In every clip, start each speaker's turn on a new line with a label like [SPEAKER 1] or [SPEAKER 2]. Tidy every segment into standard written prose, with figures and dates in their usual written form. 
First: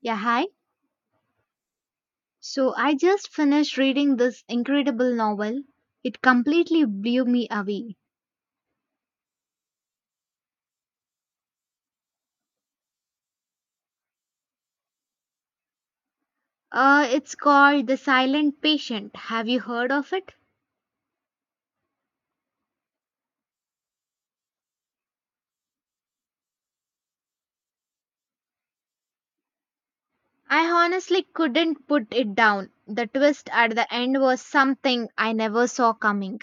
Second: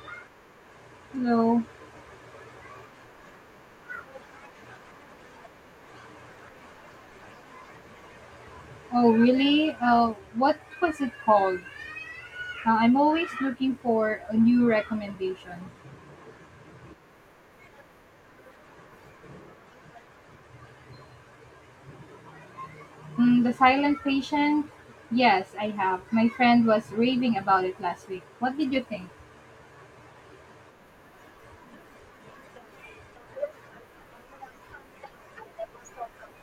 [SPEAKER 1] Yeah, hi.
[SPEAKER 2] No.
[SPEAKER 1] So I just finished reading this incredible novel. It completely blew me away.
[SPEAKER 2] Oh, really? What was it called? I'm always looking for a new recommendation.
[SPEAKER 1] It's called The Silent Patient. Have you heard of it?
[SPEAKER 2] Mm, the Silent Patient? Yes, I have. My friend was raving about it last week. What did you think?
[SPEAKER 1] I honestly couldn't put it down. The twist at the end was something I never saw coming.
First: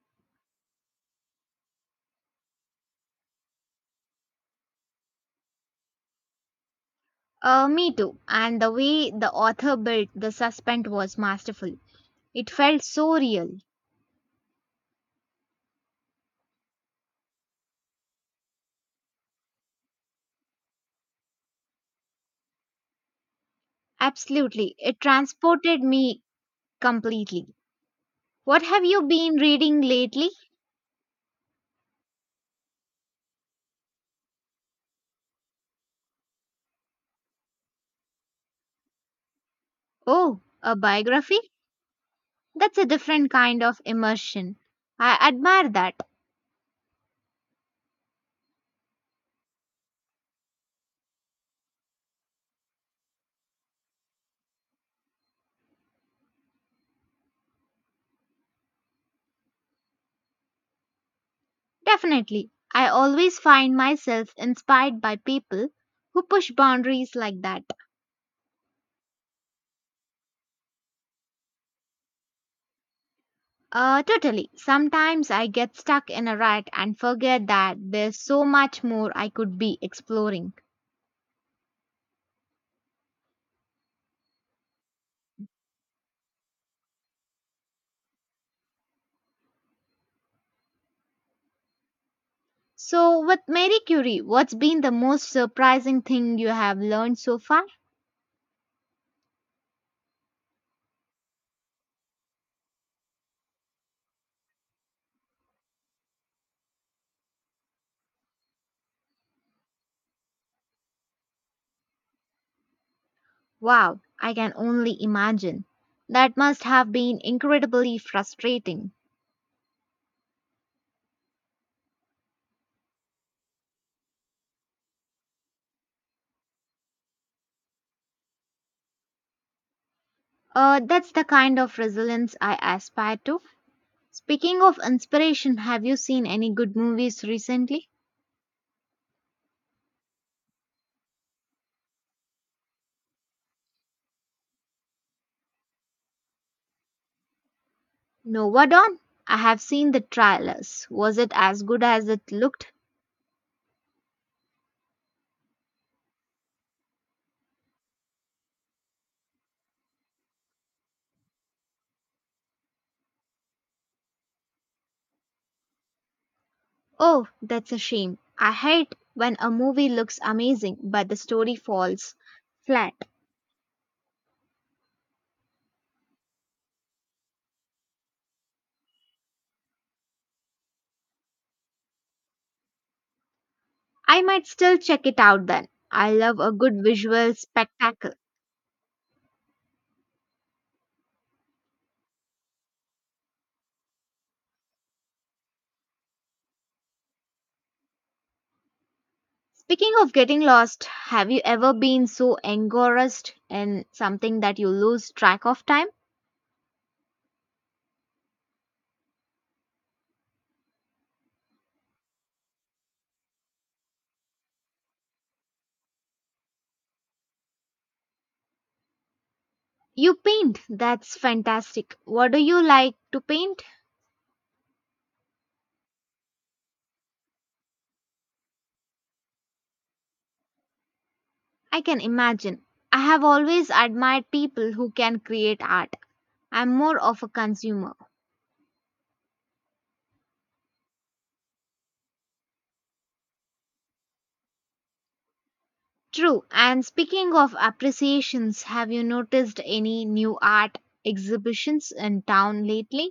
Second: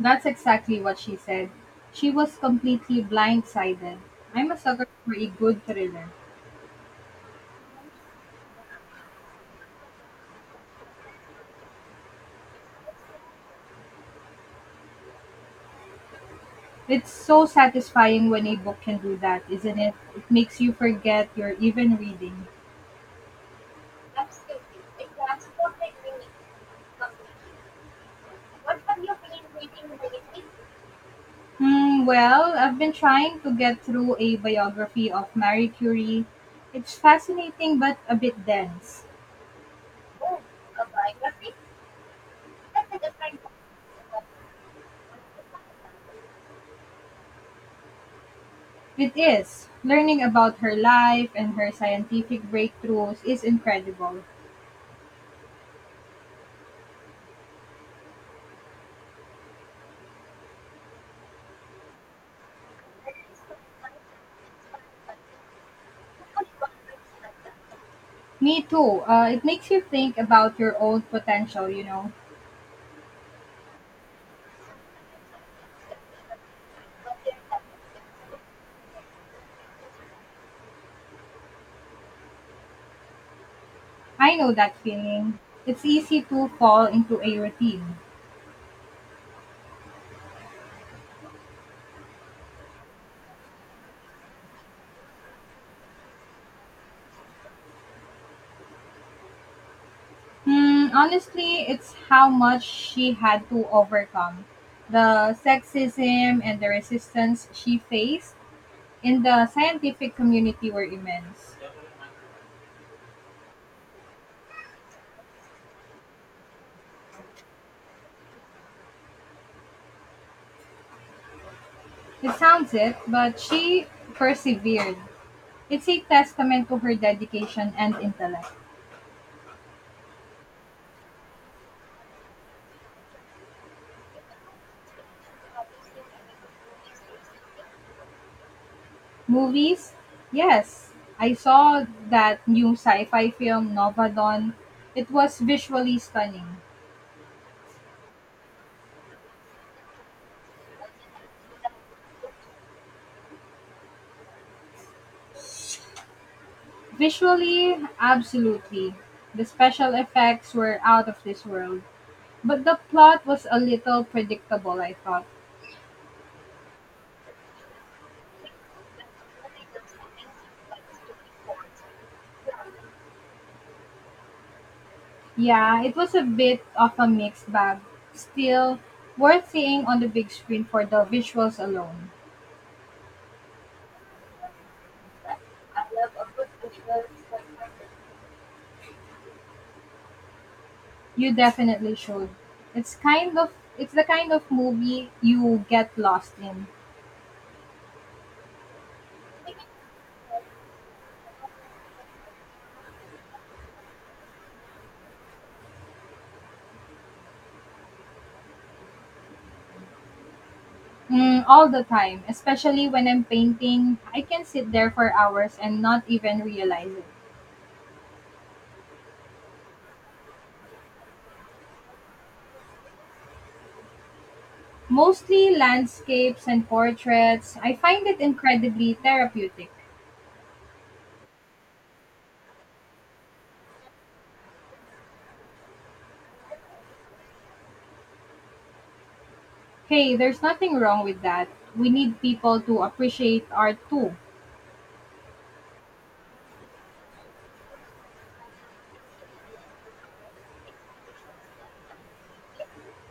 [SPEAKER 2] That's exactly what she said. She was completely blindsided. I'm a sucker for a good thriller.
[SPEAKER 1] Me too. And the way the author built the suspense was masterful. It felt so real.
[SPEAKER 2] It's so satisfying when a book can do that, isn't it? It makes you forget you're even reading.
[SPEAKER 1] Absolutely. It transported me completely. What have you been reading lately?
[SPEAKER 2] Hmm, well, I've been trying to get through a biography of Marie Curie. It's fascinating but a bit dense.
[SPEAKER 1] Oh, a biography? That's a different kind of immersion. I admire that.
[SPEAKER 2] It is. Learning about her life and her scientific breakthroughs is incredible.
[SPEAKER 1] Definitely. I always find myself inspired by people who push boundaries like that.
[SPEAKER 2] Me too. It makes you think about your own potential.
[SPEAKER 1] Totally. Sometimes I get stuck in a rut and forget that there's so much more I could be exploring.
[SPEAKER 2] I know that feeling. It's easy to fall into a routine.
[SPEAKER 1] So, with Mary Curie, what's been the most surprising thing you have learned so far?
[SPEAKER 2] Hmm, honestly, it's how much she had to overcome. The sexism and the resistance she faced in the scientific community were immense.
[SPEAKER 1] Wow, I can only imagine. That must have been incredibly frustrating.
[SPEAKER 2] It sounds it, but she persevered. It's a testament to her dedication and intellect.
[SPEAKER 1] That's the kind of resilience I aspire to. Speaking of inspiration, have you seen any good movies recently?
[SPEAKER 2] Movies? Yes. I saw that new sci fi film, Nova Dawn. It was visually stunning.
[SPEAKER 1] Nova Dawn? I have seen the trailers. Was it as good as it looked?
[SPEAKER 2] Visually, absolutely. The special effects were out of this world. But the plot was a little predictable, I thought.
[SPEAKER 1] Oh, that's a shame. I hate when a movie looks amazing but the story falls flat.
[SPEAKER 2] Yeah, it was a bit of a mixed bag. Still, worth seeing on the big screen for the visuals alone.
[SPEAKER 1] I might still check it out then. I love a good visual spectacle.
[SPEAKER 2] You definitely should. It's kind of it's the kind of movie you get lost in.
[SPEAKER 1] Speaking of getting lost, have you ever been so engrossed in something that you lose track of time?
[SPEAKER 2] Mm, all the time, especially when I'm painting, I can sit there for hours and not even realize it.
[SPEAKER 1] You paint, that's fantastic. What do you like to paint?
[SPEAKER 2] Mostly landscapes and portraits, I find it incredibly therapeutic.
[SPEAKER 1] I can imagine. I have always admired people who can create art. I'm more of a consumer.
[SPEAKER 2] Hey, there's nothing wrong with that. We need people to appreciate art too.
[SPEAKER 1] True, and speaking of appreciations, have you noticed any new art exhibitions in town lately?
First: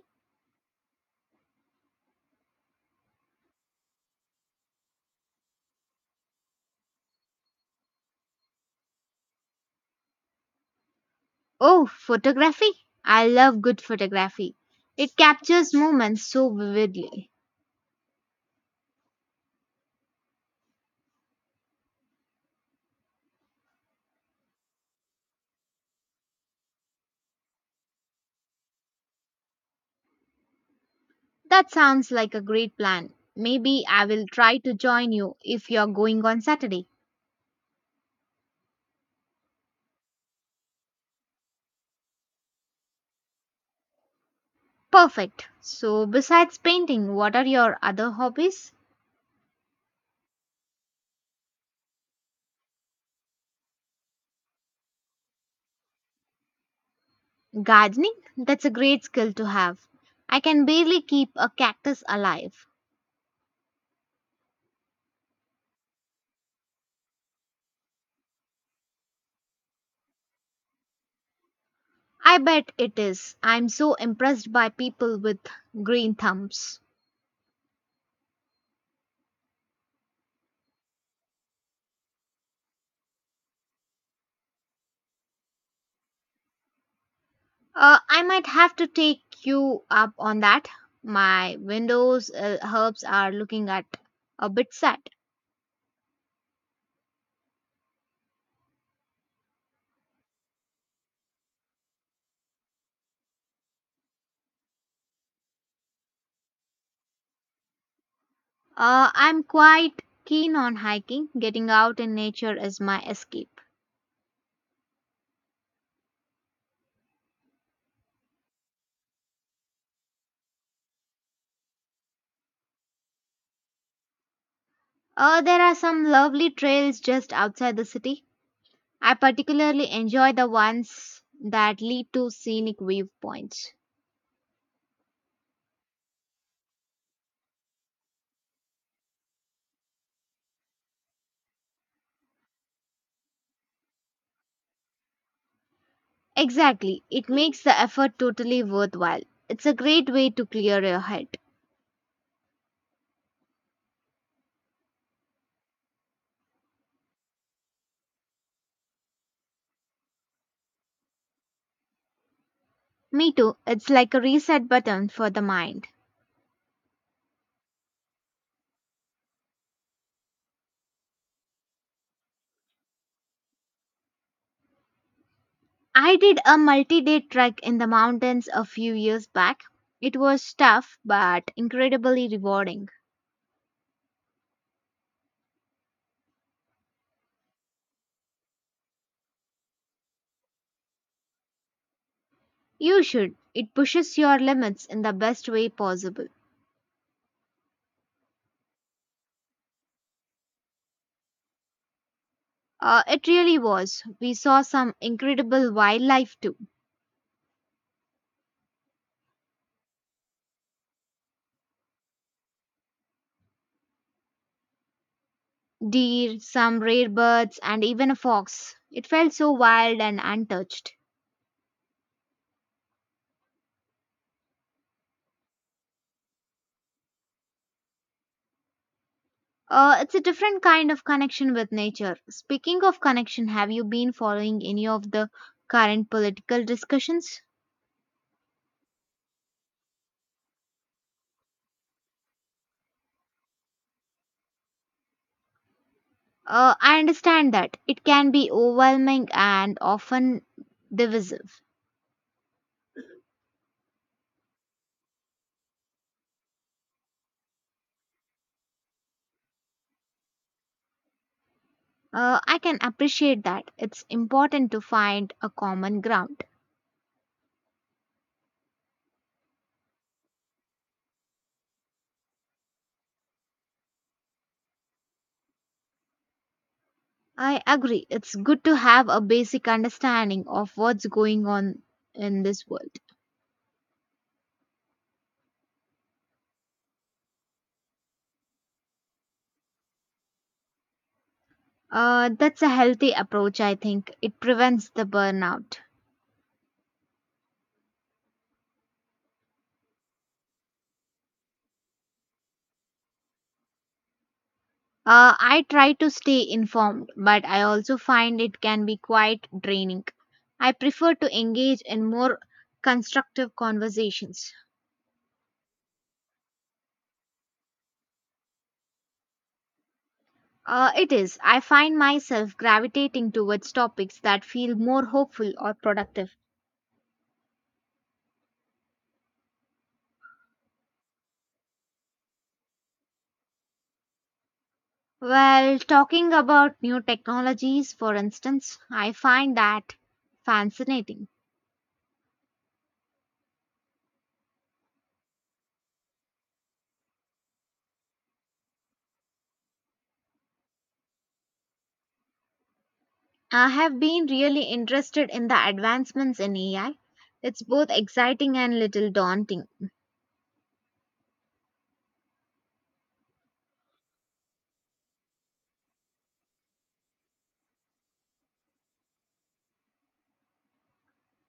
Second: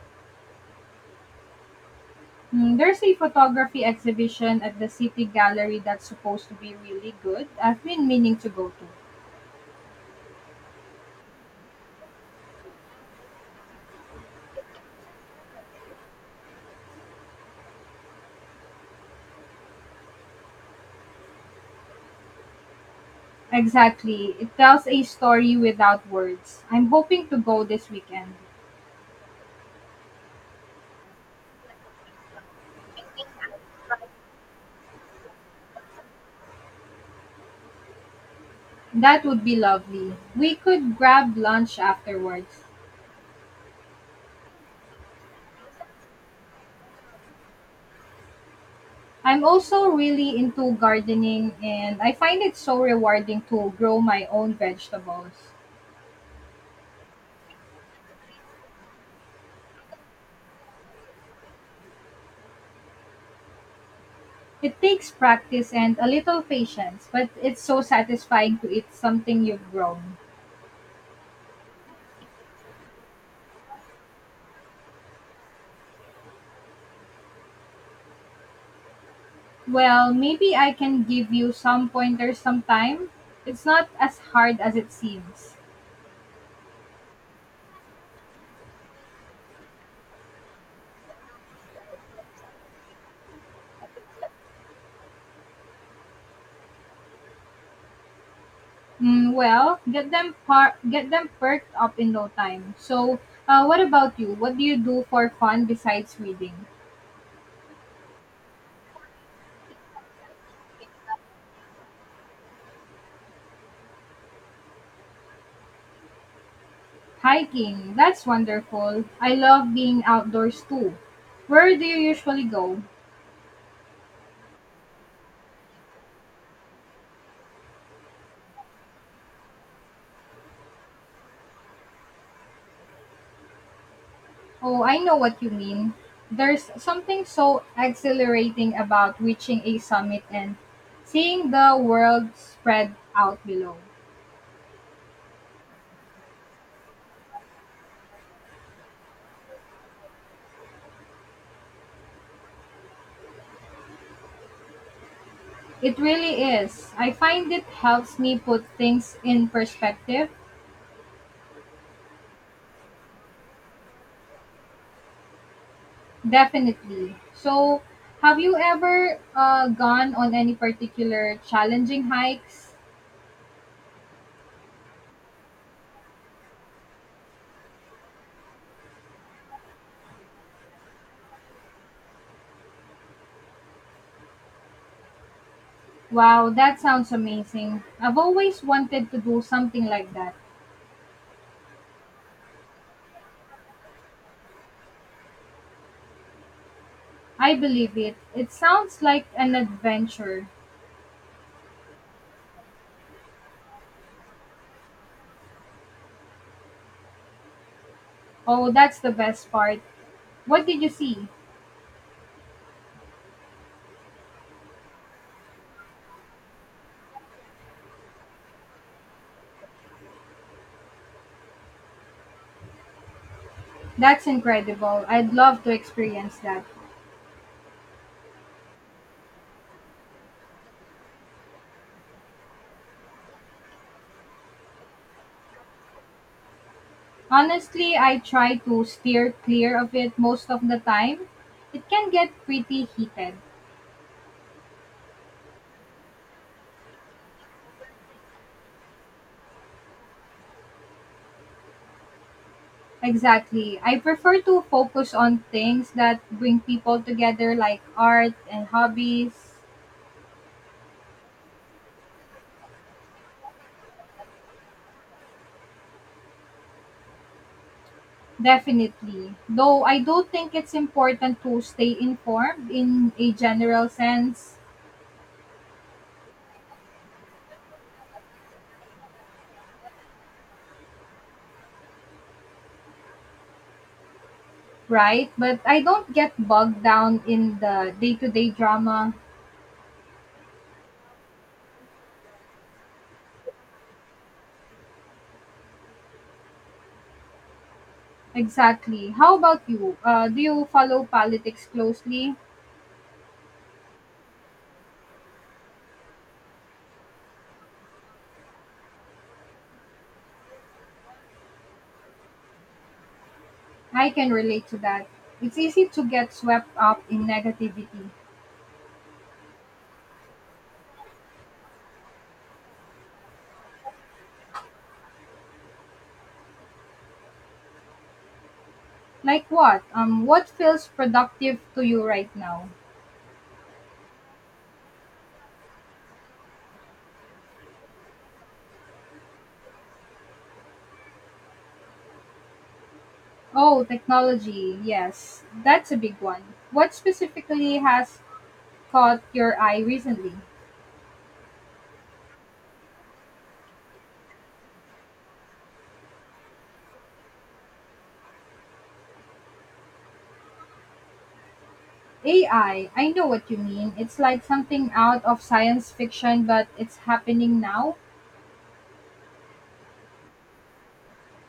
[SPEAKER 2] Mm, there's a photography exhibition at the City Gallery that's supposed to be really good. I've been meaning to go to.
[SPEAKER 1] Oh, photography. I love good photography. It captures moments so vividly.
[SPEAKER 2] Exactly. It tells a story without words. I'm hoping to go this weekend.
[SPEAKER 1] That sounds like a great plan. Maybe I will try to join you if you're going on Saturday.
[SPEAKER 2] That would be lovely. We could grab lunch afterwards.
[SPEAKER 1] Perfect. So, besides painting, what are your other hobbies?
[SPEAKER 2] I'm also really into gardening and I find it so rewarding to grow my own vegetables.
[SPEAKER 1] Gardening? That's a great skill to have. I can barely keep a cactus alive.
[SPEAKER 2] It takes practice and a little patience, but it's so satisfying to eat something you've grown.
[SPEAKER 1] I bet it is. I'm so impressed by people with green thumbs.
[SPEAKER 2] Well, maybe I can give you some pointers sometime. It's not as hard as it seems.
[SPEAKER 1] I might have to take you up on that. My windows herbs are looking at a bit sad.
[SPEAKER 2] Mm, well, get them perked up in no time. So, what about you? What do you do for fun besides reading?
[SPEAKER 1] I'm quite keen on hiking. Getting out in nature is my escape.
[SPEAKER 2] Hiking. That's wonderful. I love being outdoors too. Where do you usually go?
[SPEAKER 1] There are some lovely trails just outside the city. I particularly enjoy the ones that lead to scenic viewpoints.
[SPEAKER 2] Oh, I know what you mean. There's something so exhilarating about reaching a summit and seeing the world spread out below.
[SPEAKER 1] Exactly, it makes the effort totally worthwhile. It's a great way to clear your head.
[SPEAKER 2] It really is. I find it helps me put things in perspective.
[SPEAKER 1] Me too, it's like a reset button for the mind.
[SPEAKER 2] Definitely. So, have you ever gone on any particular challenging hikes?
[SPEAKER 1] I did a multi day trek in the mountains a few years back. It was tough but incredibly rewarding.
[SPEAKER 2] Wow, that sounds amazing. I've always wanted to do something like that.
[SPEAKER 1] You should, it pushes your limits in the best way possible.
[SPEAKER 2] I believe it. It sounds like an adventure.
[SPEAKER 1] It really was. We saw some incredible wildlife too
[SPEAKER 2] Oh, that's the best part. What did you see?
[SPEAKER 1] deer, some rare birds, and even a fox. It felt so wild and untouched.
[SPEAKER 2] That's incredible. I'd love to experience that.
[SPEAKER 1] It's a different kind of connection with nature. Speaking of connection, have you been following any of the current political discussions?
[SPEAKER 2] Honestly, I try to steer clear of it most of the time. It can get pretty heated.
[SPEAKER 1] I understand that it can be overwhelming and often divisive.
[SPEAKER 2] Exactly. I prefer to focus on things that bring people together, like art and hobbies.
[SPEAKER 1] I can appreciate that. It's important to find a common ground.
[SPEAKER 2] Definitely. Though I do think it's important to stay informed in a general sense,
[SPEAKER 1] I agree. It's good to have a basic understanding of what's going on in this world.
[SPEAKER 2] right? But I don't get bogged down in the day to day drama.
[SPEAKER 1] That's a healthy approach, I think. It prevents the burnout.
[SPEAKER 2] Exactly. How about you? Do you follow politics closely?
[SPEAKER 1] I try to stay informed, but I also find it can be quite draining. I prefer to engage in more constructive
[SPEAKER 2] I can
[SPEAKER 1] conversations.
[SPEAKER 2] relate to that. It's easy to get swept up in negativity.
[SPEAKER 1] It is. I find myself gravitating towards topics that feel more hopeful or productive.
[SPEAKER 2] Like what? What feels productive to you right now?
[SPEAKER 1] Well, talking about new technologies, for instance, I find that fascinating.
[SPEAKER 2] Oh, technology. Yes. That's a big one. What specifically has caught your eye recently?
[SPEAKER 1] I have been really interested in the advancements in AI. It's both exciting and little daunting.
[SPEAKER 2] AI. I know what you mean. It's like something out of science fiction but it's happening now.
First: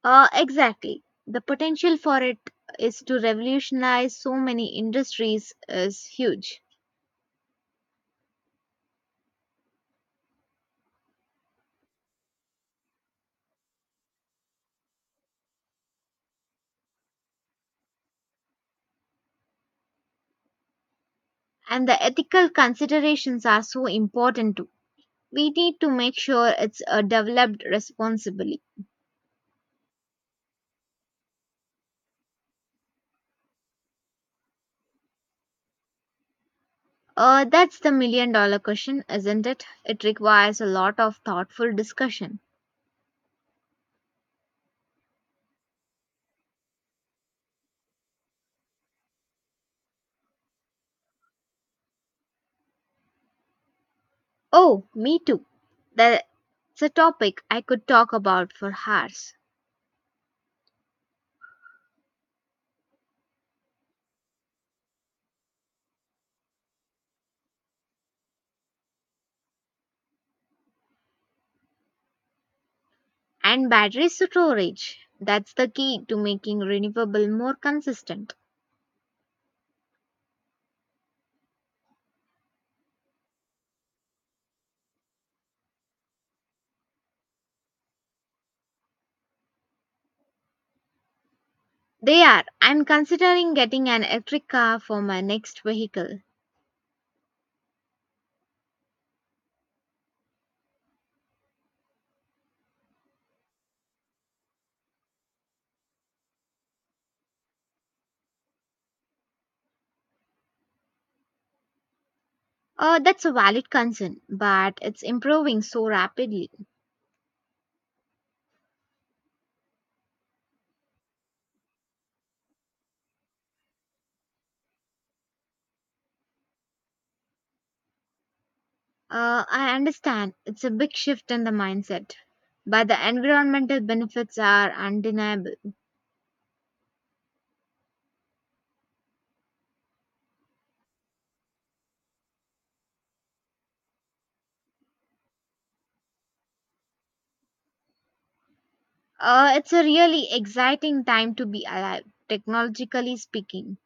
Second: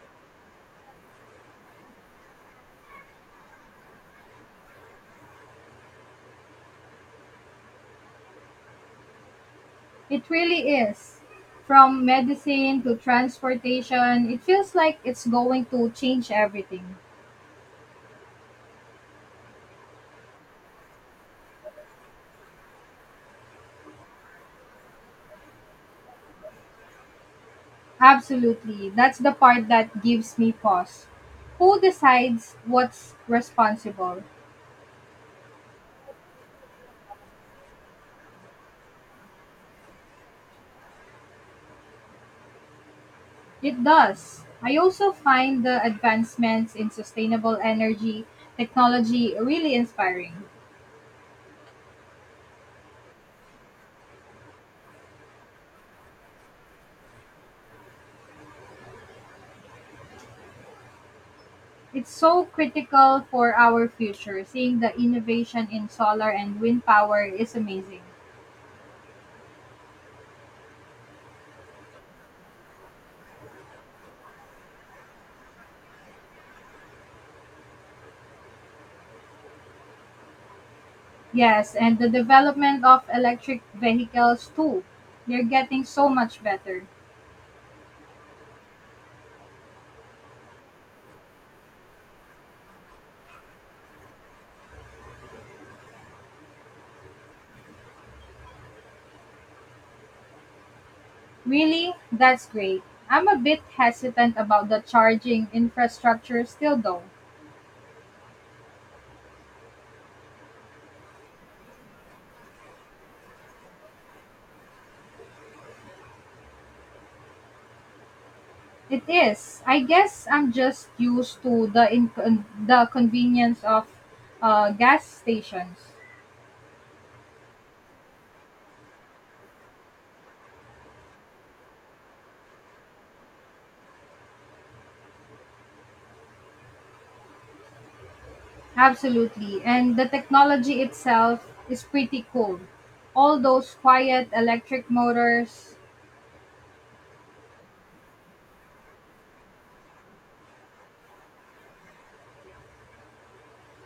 [SPEAKER 1] Exactly. The potential for it is to revolutionize so many industries is huge.
[SPEAKER 2] It really is. From medicine to transportation, it feels like it's going to change everything.
[SPEAKER 1] And the ethical considerations are so important too. We need to make sure it's developed responsibly.
[SPEAKER 2] Absolutely. That's the part that gives me pause. Who decides what's responsible?
[SPEAKER 1] That's the million dollar question, isn't it? It requires a lot of thoughtful discussion.
[SPEAKER 2] It does. I also find the advancements in sustainable energy technology really inspiring.
[SPEAKER 1] Oh, me too. That's a topic I could talk about for hours.
[SPEAKER 2] It's so critical for our future. Seeing the innovation in solar and wind power is amazing.
[SPEAKER 1] And battery storage. That's the key to making renewable more consistent.
[SPEAKER 2] Yes, and the development of electric vehicles too. They're getting so much better.
[SPEAKER 1] They are. I'm considering getting an electric car for my next vehicle.
[SPEAKER 2] Really? That's great. I'm a bit hesitant about the charging infrastructure still though.
[SPEAKER 1] That's a valid concern, but it's improving so rapidly.
[SPEAKER 2] It is. I guess I'm just used to the convenience of gas stations.
[SPEAKER 1] I understand it's a big shift in the mindset, but the environmental benefits are undeniable.
[SPEAKER 2] Absolutely. And the technology itself is pretty cool. All those quiet electric motors.
[SPEAKER 1] It's a really exciting time to be alive, technologically speaking.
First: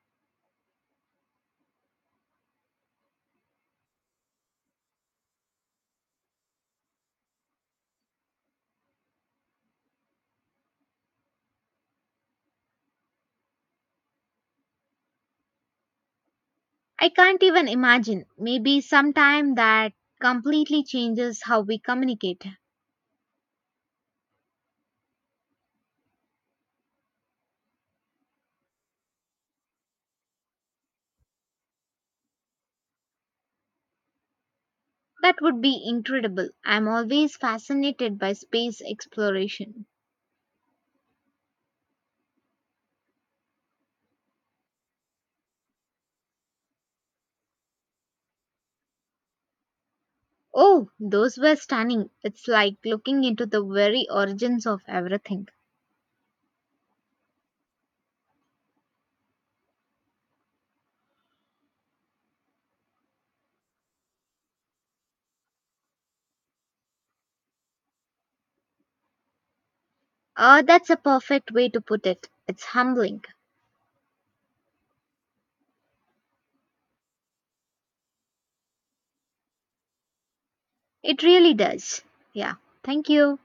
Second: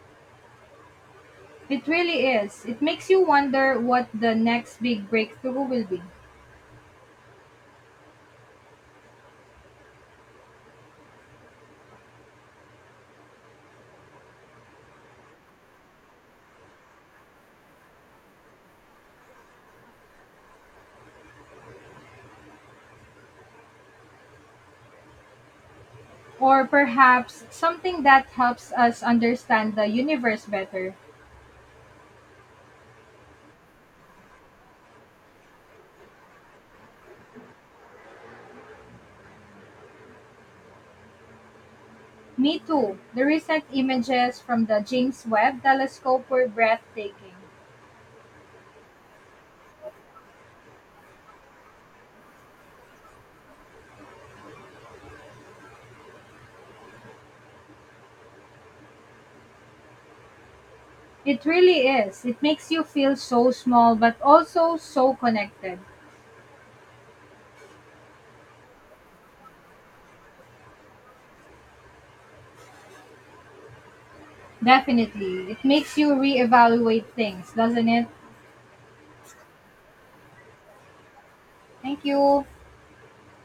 [SPEAKER 2] It really is. It makes you wonder what the next big breakthrough will be.
[SPEAKER 1] I can't even imagine. Maybe sometime that completely changes how we communicate.
[SPEAKER 2] Or perhaps something that helps us understand the universe better.
[SPEAKER 1] That would be incredible. I'm always fascinated by space exploration.
[SPEAKER 2] Me too. The recent images from the James Webb telescope were breathtaking.
[SPEAKER 1] Oh, those were stunning. It's like looking into the very origins of everything.
[SPEAKER 2] It really is. It makes you feel so small but also so connected.
[SPEAKER 1] That's a perfect way to put it. It's humbling.
[SPEAKER 2] Definitely. It makes you reevaluate things, doesn't it?
[SPEAKER 1] It really does.
[SPEAKER 2] Thank you.
[SPEAKER 1] Yeah. Thank you.